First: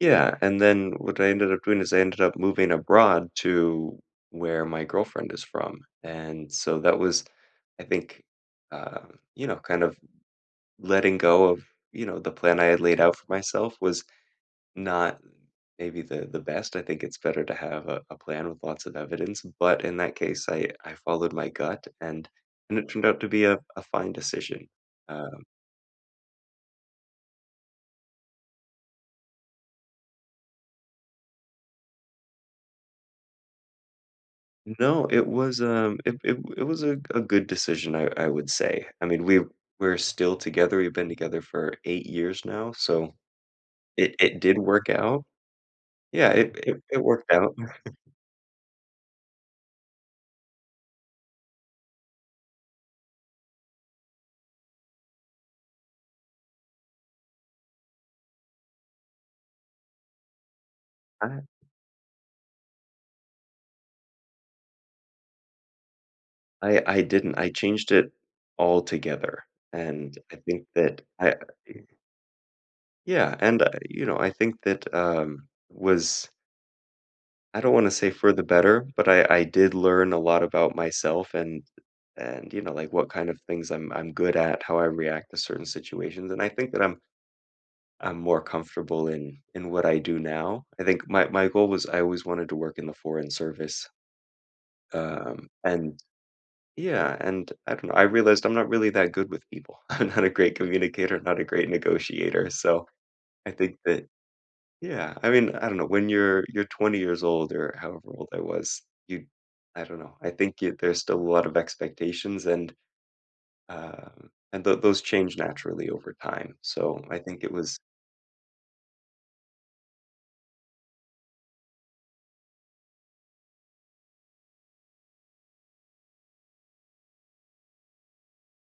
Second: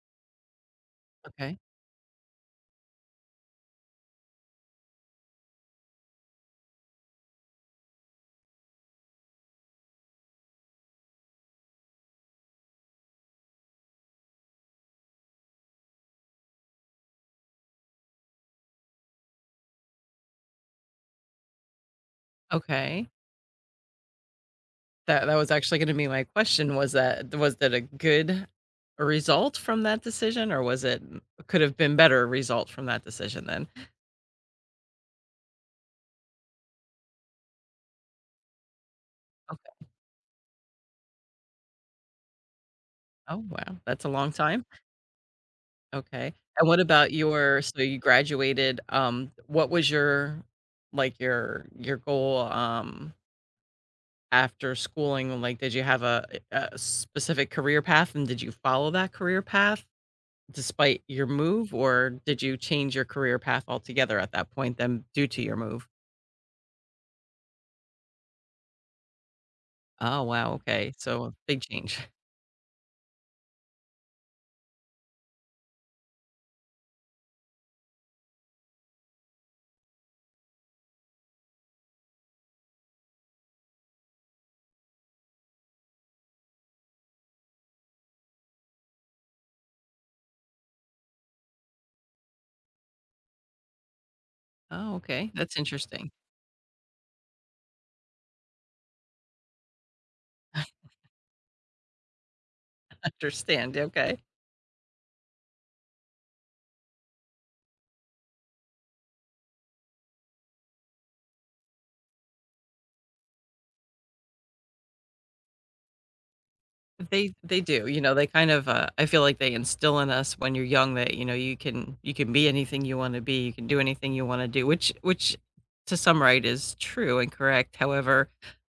Yeah, and then what I ended Okay. up doing is I ended up moving abroad to where my girlfriend is from, and so that was, I think, uh, you know, kind of, letting go of, you know, the plan I had laid out for myself was not maybe the the best. I think it's better to have a a plan with lots of evidence, but in that case, I I followed my gut and and it turned Okay. out to be a a fine decision, That that um was actually gonna be my question. Was that was that a good result from that decision or was it could have been better result from that decision then? No, it was, um, it it, it was a a good decision, I I would say. I mean, we Okay. we're still together, we've been together for 8 years now, so, Oh, wow, that's a it long it did time. work out. Yeah, Okay, it and what it it about worked out. your so you graduated, um, what was your, like, your your goal, um after schooling, um, like, did you have a eh a specific career path, and did you follow that career path despite your I move, or did you change your career path altogether at that point then due to your move? I I didn't, I changed it altogether and Oh, I wow, think okay, that so a I big [unintelligible] change. Yeah, and a you know, I think, um, was I don't want to say for the better, but I I did learn a lot about myself and and, you know, like, what kinda things I'm I'm good at, how I react to certain situations, and I think that I'm I'm more comfortable in in what I do now. I think my my goal was I always wanted to work in the foreign service. Oh, okay, Um, that's and interesting. yeah, and I don't know, I realized I'm not really that good with people. I'm not a great communicator, I'm not a great negotiator, so I think Understand, that okay. yeah, I mean, I don't know, when you're you're 20 years old or however old I was, you I don't know, I think there's still a lot of expectations and um, and those those change naturally over time, so I They think it they was do, you know, they kind of, uh I feel, like, they instill in us when you're young that, you know, you can you can be anything you wanna be, you can do anything you wanna do, which which to some right is true and correct, however,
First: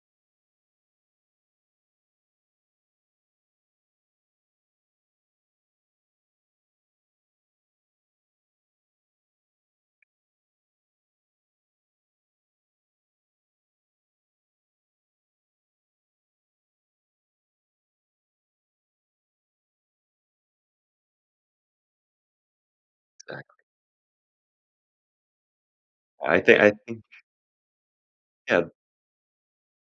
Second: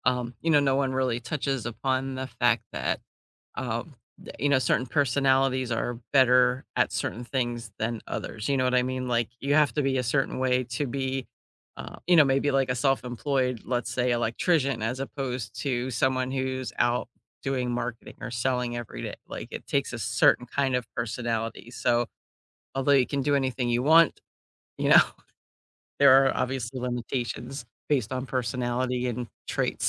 um, you know, no one really touches upon the fact that, um, that, you know, certain personalities are better at certain things than others, you know what I mean? Like, you have to be a certain way to be, uh, you know, maybe, like, a self-employed, let's say, electrician as opposed to someone who's out doing marketing or selling every day. Like, it takes a certain kind of personality, so, although you can do Exactly. anything you want, you know, there are I thi I obviously think limitations based on Yeah. personality and traits.